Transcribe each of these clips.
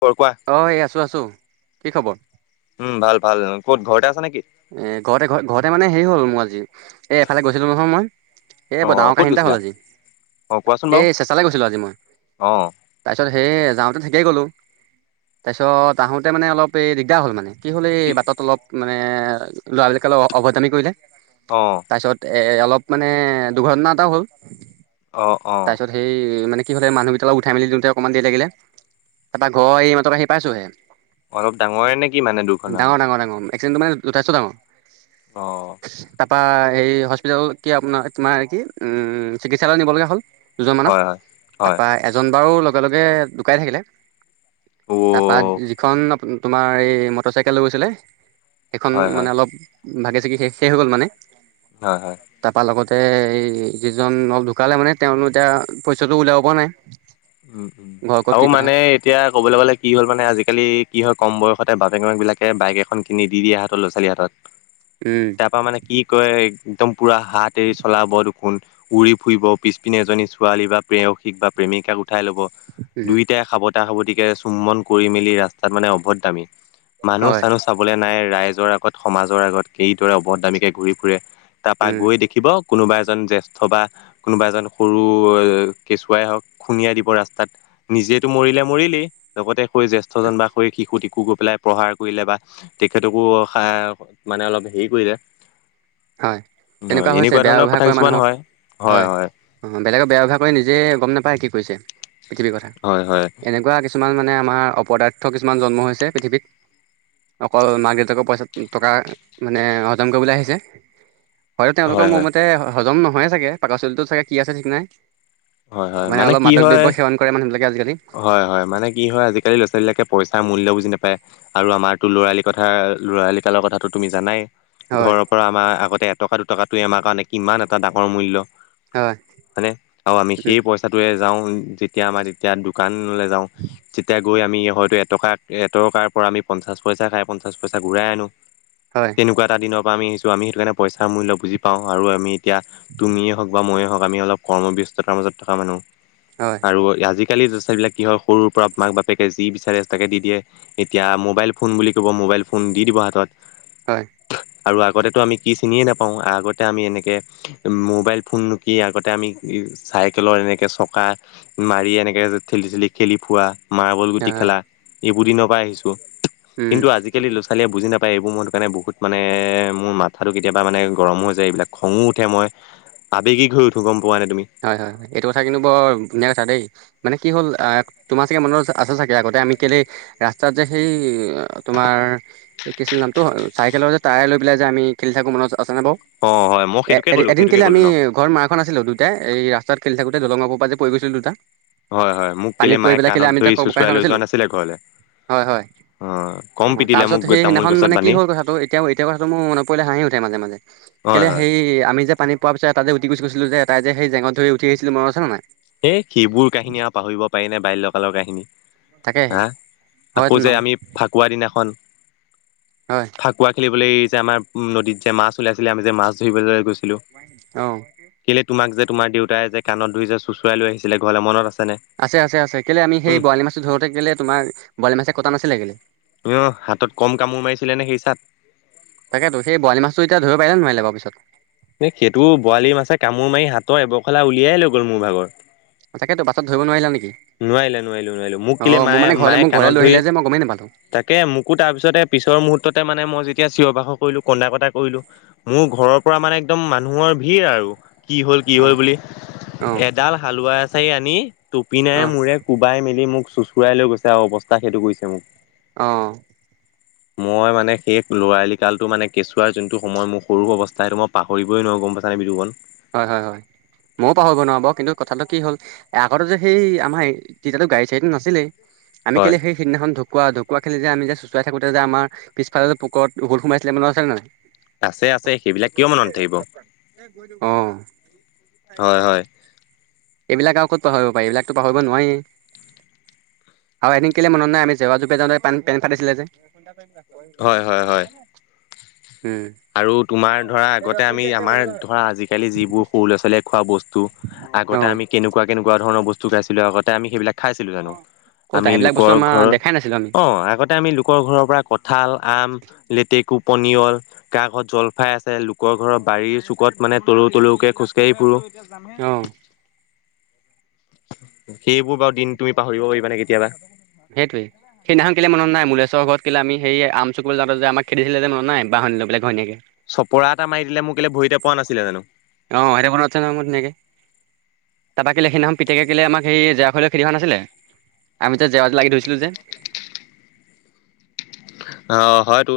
খবৰ কোৱা অ এই আছো আছো কি খবৰ উম ভাল ভাল ক'ত ঘৰতে আছা নেকি এ ঘৰতে ঘ ঘৰতে মানে হেৰি হ'ল মোৰ আজি এ এফালে গৈছিলো নহয় মই এ অ বৰ ডাঙৰ ক'ত কাহিনী এটা হ'ল গৈছিলা আজি অ কোৱাচোন এ বাৰু চেচালৈ গৈছিলো আজি মই অ তাৰপিছত সেই যাওঁতে ঠিকেই গ'লোঁ তাৰপিছত আহোঁতে মানে অলপ এই দিগদাৰ হ'ল মানে কি হ'ল এই বাটত অলপ মানে ল'ৰাবিলাকে অ অভদ্ৰামি কৰিলে অ তাৰপিছত অলপ মানে দুৰ্ঘটনা এটাও হল অ অ তৰছত সেই কি হহতে মানুহকেইটাক উঠাই মেলি দিওঁতে অকণমান দেৰি লাগিলে তাপা ঘৰ এই মাত্ৰ আহি পাইছোহে অলপ ডাঙৰে নে কি মানে দুৰ্ঘটনাটো একচিদেন্তটো মানে যথেষ্ট ডাঙৰ অ বা এই হস্পিতেল কি আপোনাৰ তোমাৰ কি উম চিকিৎসালয় নিব লগা হ'ল দুজনমানক হয় হয় হয় তাৰপৰা এজন বাৰু লগে লগে ধুকাই থাকিলে অ তাৰপা যিখন তোমাৰ এই মটৰ চাইকেল লৈ গৈছিলে সেইখন হয় মানে হয় অলপ ভাগি-চাগি শেষে হৈ গ'ল মানে, হয় হয় তাৰপা লগত তে এই যিজন ঢুকালে মানে তেওঁলোক এতিয়া পইচাটো উলিয়াব পৰা নাই। উম-উম ঘৰ ক'ত আৰু কি কথা মানে এতিয়া ক'বলৈ গ'লে কি হ'ল মানে, আজিকালি কি হ'ল কম বয়সতে বাপেক-মাক বিলাকে বাইক এখন কিনি দি আহাটো ল'ৰা-ছোৱালীৰ হাতত উম তাৰপা মানে কি কয়? একদম পুৰা হাত এৰি চলাব দেখোন, উৰি ফুৰিব পিছপিনে এজনী ছোৱালী বা প্ৰেয়সিক বা প্ৰেমিকাক উঠাই ল'ব, উম দুয়োটাই সাবতা-সাবতিকে চুমন কৰি মেলি ৰাস্তাত মানে অভদ্ৰামী হয় মানুহ-চানুহ চাবলে নাই, ৰাইজৰ আগত, সমাজৰ আগত কিদৰে অভদ্ৰামীকে ঘূৰি ফুৰে। তাপা উম গৈ দেখিব কোনোবা এজন জ্যেষ্ঠ বা কোনোবা এজন সৰু কেঁচুৱাই হওক খুন্দিয়াই দিব ৰাস্তাত, নিজেতো মৰিলে, মৰিলেই লগতে হৈ জ্যেষ্ঠজন বা হৈ শিশুটিক। আকৌ গৈ পেলাই প্ৰহাৰ কৰিলে বা, তেখেতকো হা মানে অলপ হেৰি কৰিলে হয়, হয় তেনেকুৱা হৈছে এনেকুৱা বেয়া ধৰণৰ ব্যৱহাৰ কথা কৰা কিছুমান মানুহক হয় হয়, অ, বেলেগক বেয়া ব্যৱহাৰ কৰে, নিজে গম নাপায় কি কৰিছে পৃথিৱীৰ কথা, হয় হয় এনেকুৱা কিছুমান মানে আমাৰ অপদাৰ্থ কিছুমান জন্ম হৈছে, পৃথিৱীত অকল মাক-দেউতাকৰ পইচা, টকা মানে হজম কৰিবলৈ আহিছে। হয়তো তেওঁলোকৰ হয় মোৰ হয় মতে হজম নহয়ে চাগে, পাকস্থলীটো চাগে কি আছে ঠিক নাই। হয়-হয়, মানে অলপ কি মাদক হয়? দ্ৰব্য সেৱন কৰে মানুহবিলাকে আজিকালি হয়-হয়, মানে কি হয়? আজিকালি ল'ৰা-ছোৱালী বিলাকে পইচাৰ মূল্য বুজি নাপায়, আৰু আমাৰতো ল'ৰালিৰ কথা, ল'ৰালি কালৰ কথাটো তুমি জানাই হয় ঘৰৰ পৰা আমাৰ আগতে এটকা, দুটকাটোৱে আমাৰ কাৰণে কিমান এটা ডাঙৰ মূল্য। হয় বা মিস্ত্ৰী উম পইচাটোৱে যাওঁ, যেতিয়া আমাৰ তেতিয়া দোকানলে যাওঁ। তেতিয়াই গৈ আমি হয়তো এটকা-এটকাৰ পৰা আমি পঞ্চাছ পইচা খাই, পঞ্চাছ পইচা ঘূৰাই আনো। হয় তেনেকুৱা এটা দিনত আমি আহিছো, আমি সেইটো কাৰণে পইচা মূল্য বুজি পাওঁ, আৰু আমি এতিয়া তুমিয়ে হওক বা মইয়ে হওক আমি অলপ কম-বেছি জতাৰ মাজত থকা মানুহ, হয় আৰু ইয়াৰ আজি আজিকালি ল'ৰা-ছোৱালী বিলাক কি হয়, সৰুৰ পৰা মাক-বাপেকে যি বিচাৰে তাকে দি দিয়ে, এতিয়া মোবাইল ফোন বুলি ক'ব ম মোবাইল ফোন দি-দিব হাতত। হয়। আৰু আগতেতো আমি কি চিনিয়ে নাপাওঁ, আগতে আমি এনেকে মোবাইল ফোন নো কি আগতে আমি চাইকেলত এনেকে চকা মাৰি, এনেকে ঠেলি- ঠেলি খেলি ফুৰা মাৰ্বল হয় গুটি হয় খেলা, এইবোৰ দিনৰ পৰা আহিছো, উম কিন্তু আজিকালি ল'ৰা ছোৱালীয়ে বুজি নাপায় নাপায়, এইবোৰ মোৰত কাৰণে বহুত মানে, মোৰ মাথাটো কেতিয়াবা মানে গৰম হৈ যায়, এইবিলাক খঙো উঠে, মই আবেগি হৈ উঠো, গম পোৱা নে তুমি। হয়-হয়-হয়, এইটো কথা কিন্তু বৰ ধুনীয়া কথা দেই, মানে কি হ'ল তোমাৰ চাগে মনত আছে চাগে, আগতে আমি সেই কেলেই, ৰাস্তা যে সেই তোমাৰ এ কি আছিলে নামতো? চাইকেলৰ যে টায়াৰ লৈ পেলাই যে আমি খেলি থাকো মনত আছে-আছে নে বাওঁ, অ হয় মই এ সেইটোকে ক'লো এদিন সেইটোকে কেলে ক'লো আমি ন ঘৰত মাৰখোৱা নাছিলোঁ। দুয়োটাই এই ৰাস্তাত খেলি থাকোতে দলঙৰ ওপৰৰ পৰা যে পৰি গৈছিলোঁ দুটা হয়-হয় মোক কেলে পানীত পৰি মায়ে পেলাই কাণত ধৰি চোঁচৰাই লৈ যোৱা নাছিলে ঘৰলে হয়-হয় অ কম অ, পিটিলে তাৰপিছত মোক সেই তামোল সিদিনাখন গছত মানে কি বান্ধি হ'ল কথাটো এতিয়াও-এতিয়াও কথাটো মোৰ মনত পৰিলে, হাঁহি উঠে মাজে-মাজে হয় কেলে হয় হেৰি আমি যে পানীত পৰা পিছত তাতে যে ওটি গৈছোঁ-গৈছিলো যে, তাক যে সেই জেঙত ধৰি উঠি আহিছিলো, মনত আছে নাই? এই এনেই, তাকেহে হা হয় আকৌ ন যে আমি ফাকুৱা দিনাখন হয় ফাকুৱা খেলিবলৈ এই যে আমাৰ, নদীত যে মাছ উলাইছিলে, আমি যে মাছ ধৰিবলৈ গৈছিলো। গৈছিলোঁ, অ' কেলে তোমাক যে তোমাৰ দেউতাই যে, কাণত ধৰি যে চুচৰাই লৈ আহিছিলে, ঘৰলে মনত আ আছে-আছে-আছে, কেলে আমি সেই বৰালি মাছটো ধৰোতে, কেলে তোমাৰ বৰালি মাছছে কটা নাছিলে, কেলে অ, হাতত কম কামোৰ মাৰিছিলে নে সেই চাত তাকেটো, সেই বৰালি মাছটো এতিয়া ধৰিব পাৰিলে, নোৱাৰিলে বাৰু পিছত এ সেইটো বৰালি মাছে কামোৰ মাৰি হাতৰ এবৰখলা উলিয়াই লৈ গ'ল মোৰ ভাগৰ তাকে ত পাছত ধৰিব নোৱাৰিলো আমি নোৱাৰিলে নোৱাৰিলো নোৱাৰিলো মোক কেলে মায়ে মানে ঘৰলে মায়ে মোক ঘৰলে কাণত লৈ ধৰি আহিলে যে মই গমেই নাপালোঁ তাকে মোকো তাৰপিছতে পিছৰ মুহূৰ্ততে মানে মই এতিয়া চিঞবাসৰ কৰিলো কন্দা কটা কৰিলো মোৰ ঘৰৰ পৰা মানে একদম মানুহৰ ভিৰ আৰু কি হ'ল কি হল অ' বুলি অ' এডাল হালোৱা এচাৰি আনি পিনে অ'। মোৰে কোবাই মেলি মোক চোচুৰাই লৈ গৈছে আৰু অৱস্থা সেইটো কৰিছে মোক আহ মই মানে সেই লৰালি কালটো মানে কেঁচুৱাৰ যোনটো সময় মোৰ সৰু অৱস্থা সেইটো মই পাহৰিবই নোৱাৰো অ গম পাইছ নে বিদুপন - হয় হয় হয় ময়ও পাহৰিব নোৱাৰো ব কিন্তু কথাটো কি হল আগতে যে সেই আমাৰ তেতিয়াতো গাড়ী চাড়ীতো নাছিলেই আমি হয় কেলে সেই সিদিনাখনঢোকুৱা ঢু কুৰা খেলি যেমি যে চোচাই থাকোঁ আমাৰ পিছফালে পুুকৰত সোমাইছিলে মানত আছে নে নাই আছে আছে সেইবিলাক কিয় মনত নাথাকিব? অ হয় হয়। এইবিলাক আৰু ক'ত পাহৰিব পাৰি এইবিলাকতো পাহৰিব নোৱাৰি আৰু এদিন কেলে মনত নাই আমি জেৱা জোপে যাওঁতে পেন ফাটাইছিলে যে হয় হয় হয় উম আৰু তোমাৰ ধৰা আগতে আমি আমাৰ ধৰা আজিকালি যিবোৰ সৰু ল'ৰা ছোৱালীয়ে খোৱা বস্তু অ আগতে আমি কেনেকুৱা কেনেকুৱা ধৰণৰ বস্তু খাইছিলো আগতে আমি সেইবিলাক খাইছিলোঁ জানো ক'ত আমি সেইবিলাক বস্তু লোকৰ আমাৰ ঘৰৰ দেখাই নাছিলো আমি অঁ আগতে আমি লোকৰ ঘৰৰ পৰা ক থাল আম লেতেকু পনিয়ল কা ঘৰত জলফাই আছে লোকৰ ঘৰৰ বাৰীৰ চুকত মানে তলৌ তলৌকে খোজকাঢ়ি ফুৰো এতিয়া যামে অ সেইবোৰ বাৰু দিন তুমি পাহৰিব পাৰিবানে কেতিয়াবা সেইটোৱেই সেইদিনাখন কেলে মনত নাই মুলশ্বৰ ঘৰত কেলে আমি স আম চুকৈলৈ যাওঁ যে আমাক খেদিছিলে মনত নাই বাহনী লৈপেলাই ঘৈনীয়েকে চপৰা এটা মাৰি দিলে মোক কেলে ভৰিতে পৰা নাছিলে জানো নামত নেকে তাৰপৰা কেলে সেদিনাখন পোতেকে কেলে আমাক সেই জেৰা খুটী লৈ খেদি অহা নাছিলে আমি জেৱাত লাগি ধৰিছিলো যে অ হয়তো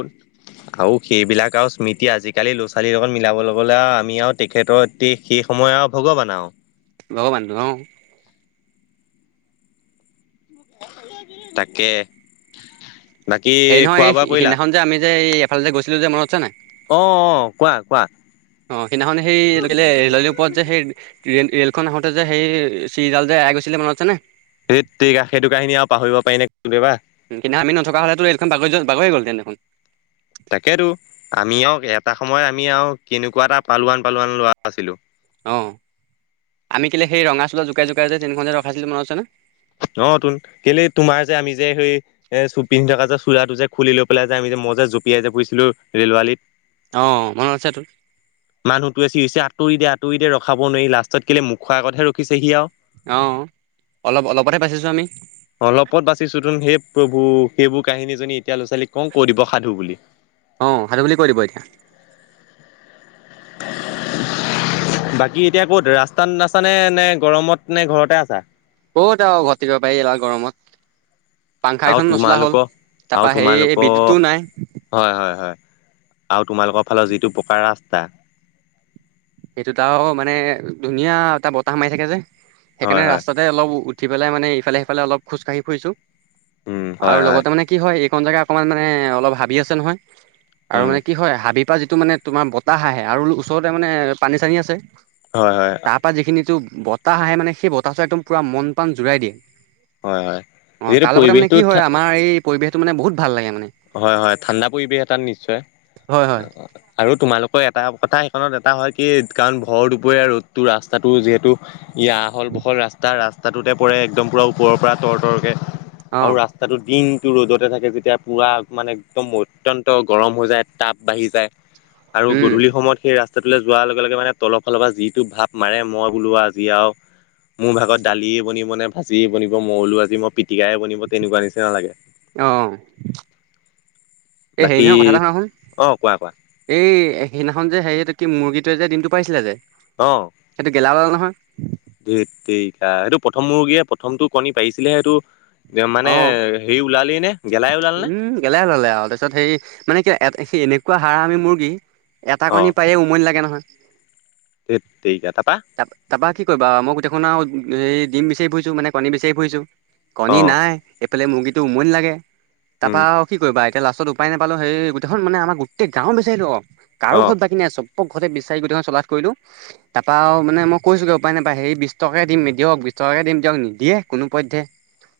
আৰু সেইবিলাক আৰু স্মৃতি আজিকালি ল'ৰা ছোৱালীৰ লগত মিলাব লগলে আমি আৰু তেখেতৰ এতি শেষ সময় আৰু ভগৱান আও বহ বন্ধ অ তাকে বাকী হেৰি খোৱা নহয় বোৱা সেই কৰিলা সেইদিনাখন যে আমি যে এইফালে যে গৈছিলো যে মনত আছে নাই অ অ কোৱা কোৱা অ সিদিনাখন সেইৰে ওপৰত যে সেই ৰে'লখন আহোতে যে সেই চিৰিডাল যে আৰাই গৈছিলে মনত আছেনে? সেইততেৰিগা সেইটো কাহিনি আৰু পাহৰিব পাৰি নে কেতিয়াবা কিন্তু আমি নথকা হ'লে তো এইখন বাগৰি বাগৰি গল হেতেন দেখোন। তাকেতো আমি আৰু এটা সময় আমি আৰু কেনেকুৱা এটা পালোৱান পালোৱান লৰা আছিলো। অ আমি কেলে সেই ৰঙা চোলা জোকাই জোকাই যে টেইনখননে যে ৰখাইছিলো মনত আছে ন। অতুন কেলে তুমাৰ যে আমি যে সেই এ চ পিন্ধি থকা যে চোলাটো যে খুলি লৈ পেলাই যে আমি যে [unintelligible] মতে জঁপিয়াই যে পৰিছিলো ৰেল আলীত [unintelligible] অ মনত আছে তোৰ মানুহটোৱে হৈছে আঁতৰি দে আঁতৰি দে ৰখাব নোৱাৰি লাষ্টত কেলে মুখ আগতহে ৰখিছে সি আৰু [unintelligible] আহ অলপত বাচিছো তোন সেই প্ৰভু সেইবোৰ কাহিনীজনী এতিয়া ল'ৰা ছোৱালীক কওঁ কৈ দিব সাধু বুলি। অ সাধু বুলি কৈ দিব এতিয়া। [inaudible] বাকী এতিয়া ক'ত ৰাস্তাত আছানে নে গৰমত নে ঘৰতে আছা। কত আৰু ঘটিব পাৰি এনেকুৱা গৰমত। পাংখা আৰু কেইখন নচলা হ'ল তোমালোকৰ আৰু তাৰপা সেই তোমালোকৰ বিদ্যুতো নাই হয় হয় হয়। আৰু তোমালোকৰ ফালৰ যিটো পকাৰ ৰাস্তা। সেইটোতটা মানে ধুনীয়া এটা বতাহ মাৰি থাকে যে সেইকাৰণে হয় হয় ৰাস্তাতে অলপ। উঠি পেলাই মানে ইফালে সিফালে অলপ খোজকাাঢ়ি ফুৰিছো উম আৰু হয় হয় লগতে মানে কি হয়। জেগা অকমান মানে অলপ হাবি আছে নহয় আৰু উম মানে কি হয় হাবি। পৰা যিটো মানে তোমাৰ বতাহ আহে আৰু ওচৰতে মানে পানী চানী আছে। হয় হয় তাৰ পৰা যিখিনিতটো বতাহ আহে মানে সেই বতাহটো একদম পুৰা মন পাান জোৰাই দিয়ে। হয় হয় অ যিহেতু তাৰ লগতে মানে পৰিৱেশটো কি হয় আমাৰ এই পৰিৱেশটো মানে বহুত ভাল লাগে মানে। হয় হয় ঠাণ্ডা পৰিৱেশ এটাত নিশ্চয়। হয় হয়। আৰু তোমালোকৰ এটা কথা সেইখনত এটা হয় কি কাৰণ ভৰ দুপৰীয়া ৰ'দটো ৰাস্তাটো যিহেতু। আহল বহল ৰাস্তা ৰাস্তাটোতে পৰে একদম পূৰা ওপৰৰ পৰা তৰ তৰকৈ। আৰু অ' ৰাস্তাটো দিনতটো ৰ'জতে থাকে যেতিয়া। পূৰা মানে একদম অত্যন্ত গৰম হৈ যায় টাব বাঢ়ি যায়।। আৰু উম গধূলি সময়ত সেই ৰাস্তা। স্তটো যোৱাৰ লগে লগে মানে তলৰ ফালৰ পৰা যিটো ভাৱ মাৰে মই বোলোৱা যি আৰু। মোৰ ভাগত দালিয়ে বনিব নে ভাজিয়ে বনিব মইলো আজি মই। পিটিকাই বনিব তেনেকুৱা নিচিনা লাগে। অ' এই বাকী হেৰিদিনাখন কথা এটা শুনাচোন অ কোৱা কোৱা এই সেইদিনাখন যে হেৰি। কি মুৰ্গীটোৱে যে দিমটো পাৰিছিলে যে সেইটো গেলাা ওলালে নহয়। ধেৎ তেৰিগাসেইটো প্ৰথম মৰ্গীয়ে প্ৰথমটো কণী পাৰিছিলেহে সেইটো। মানে অ' সেই ওলালি নে। গেলাই ওলাল নে উম গেলা জালে আৰু তাৰ পিছত সেই মানে কি সেই এনেকুৱা হাৰ় আমি মুৰ্গী। এটা অ কণী পায় উমনি লাগে নহয়। ধেত তেৰিকা তাৰপা ত তাৰপা কি কৰিবা মোক দেখোন আৰু। হ ডিম বিচাৰি ফুৰিছোঁ মানে কণী বিচাৰি ফুৰিছোঁ কণী অ নাই এইফালে মুৰ্গীটো উমনি লাগে। উম তাৰপা কি কৰিবা এতিয়া লাষ্টত উপায় নাপালো সেই গোটেইখন মানে আমাৰ গোটেই গাঁও বিচাৰিলো অ। কাৰো অ ঘৰত বাকিনাই চব। প ঘৰতে বিচাৰি গোটেইখন চলা কৰিো তাৰাও মানে মই কৈছো গৈ উপায় নাপায় হেৰি বিশছ টকে দিম দিয়ক। চৰকৈ দিম দিয়ক নিদিয়ে কোনো পধ্যে।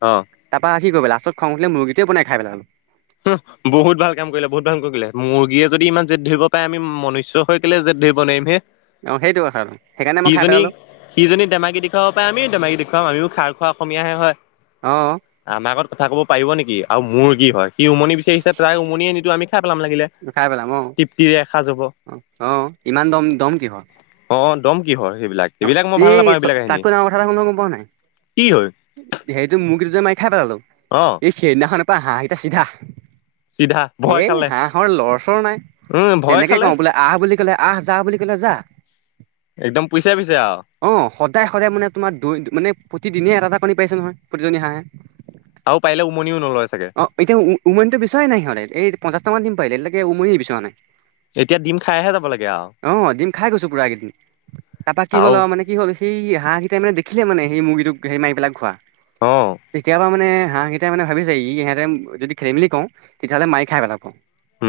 অ। তাৰপৰা কি কৰিব লষ্টত খং ম মুৰগেটোৱা বনাইেলালো। হ বহুত ভাল কাম কৰিলে বহুত ভাল কৰিলে মুৰ্গীয়ে যদি ইমান জেদ ধৰিব পাৰে আমি মনুষ্ হৈ। কেলে যে ধৰিব নোৱাৰিম হে। অ সেইটো কথাটো সেইকাৰণে মই খাই সিজনী পেলালোঁ সিজনী দেমাকি দেখুৱাব পাৰে আমিও দেেমাকি দেখুৱাম আমিও খাৰ। অসমীয়াহে হয় অ আমাৰ আগত কথা ক'ব পাৰিব নেকি আৰু মোৰ কি হয়। সি উমনি বিচাৰিছে তাৰ উমনি আনিতো আমি খাই পেলাম লাগিলে খাই পেলাম অ', তৃপ্তিৰে এসা যাব। অ অ ইমান দম দম কিহৰ। অ দম কি হয়। সেইবিলাক অ এইবিলাক মই ভাল নাপাওঁ সি এইবিলাক কাহিনী তাকো ডাঙৰ কথা এ শোন গম পোৱা নাই কি হয় সেইটো ম যে মাই। কাই পেলালো অ এই সেইদিনাখন পৰা হাঁহকেইটা চিধা। চিধা এ ভয় খালে হাঁহহৰ লৰচৰ নাই। উম ভয় যেনেকে খালে কওঁ বোলে আহ বুলি ক'লে আহ যা বুলি ক'লে যা। একদম। পিছে পিছে আৰু অ সদায় সদায় মানে তোমাৰ দু মানে প্ৰতিদিনে এটা এটা পানী পাইছে নহয় প্ৰতিজনী হাঁহে। আৰু পাৰিলে উমনিও নলয় চাগে অ এতিয়া উ উমাননটো বিচয় নাই সিহঁতে এই। পঞ্চাছটা মান দিম পাৰিলে উমনি বিচৰা নাই এতিয়া ডিম খাইহে যাব লাগে আৰু আহ দিম খাই গৈছো পুৰা এই কেইদিন তাৰপা কি হ'ল আৰু মানে কি হ'ল সেই হাঁহগেটাই মানে দেখোনে সেই মুৰ্গীটোক সেই মাৰি পেলাই খোৱা অ তেতিয়াপা মানে হাঁহ কেইটাই মানে ভাবিছে এ ইিহতে যদি খেলি কওঁ তেতিয়াহ'লে মাৰি খাই পেলাব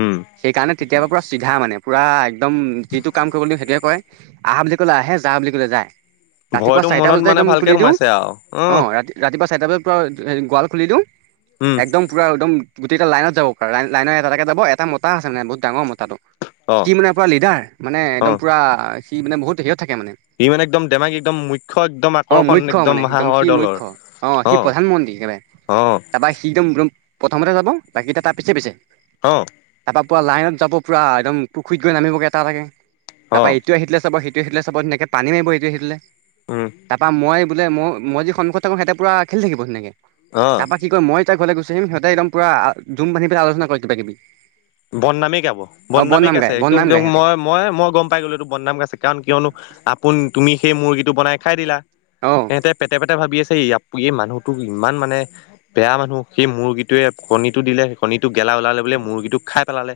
উম সেই কাৰণে তেতিয়াবা পুৰা চিধা মানে পুৰা একদম যিটো কাম কৰিব দিও সেইটোৱে কৰে আহ বুলি ক'লে আহে যা বুলি ক'লে যায় ৰাতিপুৱা ভয়তো চাৰিটা মনত বজাতে মানে একদম ভালকে খুলি দিওঁ সোমাইছে আৰু অ উম ৰাতি ৰাতিপুৱা চাৰটা বজাত। হ গোৱাল খুলি দিওঁ উম একদম পুৰা একদম গোটেইটা লাইনত যাব আৰু লাইনৰ এটা এটা যাব এটা মতা আ মানে বহুত ডাঙৰ মতা তাতো অ সি মানে পুৰা লিডাৰ মানে অ একদম পুৰা সি মানে বহুত সেত থাকে মানে ই মানে একদম ধেমাজি একদম মুখ্য একদম অ আকৰ্ষণ মুখ্য মানে সি একদম হাঁহৰ সি দলৰ মুখ্য অ সি প্ৰধানমন্ত্ৰী একেবাৰে অ তাৰপা সিদম ৰুম প্ৰথমতে যাব বাকী এটা তাৰ পিছে পিছে অ ত পুৰা লাইনত যাব পুৰা এদম পুখুৰি গৈ নামিবগে এটা এটা কে অ তাৰপা ইটোয়ে সিটোলে চাব ইটোয়ে সিটোলে চাব ধুনিয়াকে পানী মাৰিব ইটোয়ে সিটোলে উম তাৰপা মই বোলে মই মই যি সন্মুখত থাকো হেতে পোৰা খেলি থাকিব ধুনিয়া কে অ তাৰপা কি কয় মই যি ঘলে গইছিলি সিহঁতিপোৰা জুম বান্ধি পেলাই আলোচনা কৰে কিবাকিবি বননামে গাব বনামে গাইছে একদম বদনাম গায় সিহঁতে মই মই মই গম পাই গলো এইটো বনাম গাইছে কাৰণ কিয়নো আপোন তুমি সেই মুৰ্গীটো বনাই খাই দিলা অ সিহঁতে পেটে পেটে ভাবি আছে য় এই মানুহটোক ইমান মানে বেয়া মানুহ সেই মুৰ্গীটোৱে কণীটো দিলে সেই কণীটো গেলা ওলালে বুলিয়ে মূৰ্গীটোক খাই পেলালে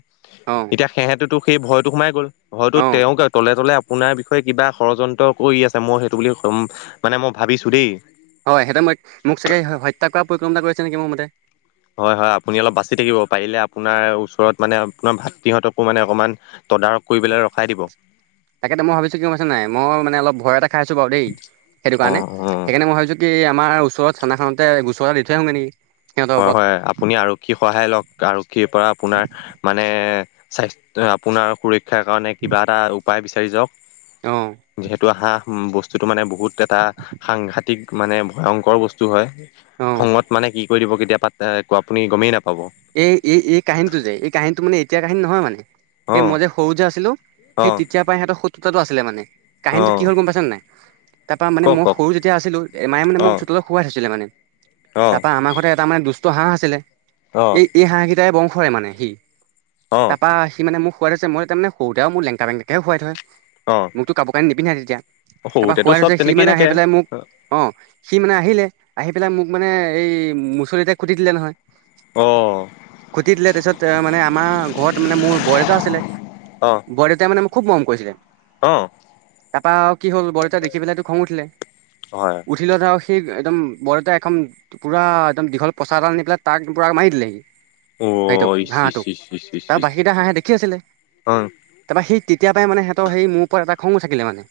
অ এতিয়া সিহেঁতো সেই ভয়তো সোমাই গ'ল ভয়তো অ তেওঁ গাত তলে তলে আপোনাৰ বিষয়ে কিবা ষড়যন্ত্ৰ কৰি আছে মই সেইটো বুলি কম মানে মই ভাবিছোঁ দেই হয় সিহঁতে মই মোক চাগে হত্যা কৰা পৰিকল্পনা কৰিছে নেকি মোৰ মতে হয় হয় আপুনি অলপ বাচি থাকিব পাৰিলে আপোনাৰ ওচৰত মানে আপোনাৰ ভাতৃহঁতকো মানে অকমান তদাৰক কৰি পেলাই ৰখাই দিব তাকেতে মই ভাবিছো কি গম পাইছা নাই মই মানে অলপ ভয় এটা খাই আছো বাৰু দেই সেইটো অ অ কাৰণে হয় সেইকাৰণে মই ভাবছো কি আমাৰ ওচৰৰ থানাখনতে গুচৰ এটা দি থৈ আহোগে নেকি সিহঁতৰ হয় ওপৰত হয় আপুনি আৰক্ষীৰ সহায় লওক আৰক্ষীৰ পৰা আপোনাৰ মানে স্বাস্থ আপোনাৰ সুৰক্ষাৰ কাৰণে কিবা এটা উপায় বিচাৰি অঁ যাওক যিহেতু আহা উ বস্তুতটো মানে বহুত এটা সাংঘাতিক মানে ভয়ংকৰ বস্তু হয় অঁ খঙত মানে কি কৰি দিব কেতিয়া পাত্ৰাই আপুনি গমেই নাপায় এই এই এই কাহিনীটো যে এই কাহিনীটো মানে এতিয়াৰ কাহিনী নহয় এই অ', মই যে সৰু যে আছিলো সেই অ', তেতিয়াৰ পৰাই সিহঁতৰ শত্ৰুতাটো আছিলে মানে কাহিনীটো কি অ', হ'ল গম পাইছ নে নাই তাৰ পৰা মানে কওক মই কওক সৰু যেতিয়া আছিলো এ মায়ে মানে মোক অ', চোতলত শোৱাই থৈছিলে মানে অ', তাৰপা আমাৰ ঘৰতে এটা মানে দুষ্ট হাঁহ আছিলে অ', এই এই হাঁহ কেইটাই বংশই মানে সি অ', তাৰপা সি মানে মোক খুৱাই থইছে মই তামানে সৰুতে মোৰ লেংতা বেন্তা কেহে শুৱাই থয় অ', মোক তো কাপোৰকানি নিপিন্ধাই তেতিয়া তাৰপা সৰুতেতো শুৱাই চব থইছে সি তেনেকেই মানে আহি থাকে। পেলাই মোক অহ সি মানে আহিলে আহি পেলাই মোক মানে এই মুচৰিতে খুটিঁ দিলে নহয় অ', খুটিঁ দিলে তাৰপিছত মানে আমাৰ ঘৰত মানে মোৰ বৰদেউতাৰ আছিলে অ', বৰদউতাই মানে মোক খুব মৰম কৰিছিলে অ', তাৰপৰা আও কি হ'ল বৰদতাই দেখি পেলাইটো খং উঠিলে হয়। উঠিলত আও সেই একদম বৰদেউতাই এখন পোৰা একদম দীঘল পচাৰ এডাল আনি পেলাই তাক পোৰা মাৰি দিলেহি সেইটোক অ', ইচ ইচ হাঁহটোক ইচ ইচ ইচ তাৰ ইচ বাকিকেইটা হাঁহে দেখি আছিলে অ', তাৰপৰা সি তেতিয়া পৰাই মানে সিহঁত মোৰ ওপৰ এটা খং থাকিলে মানে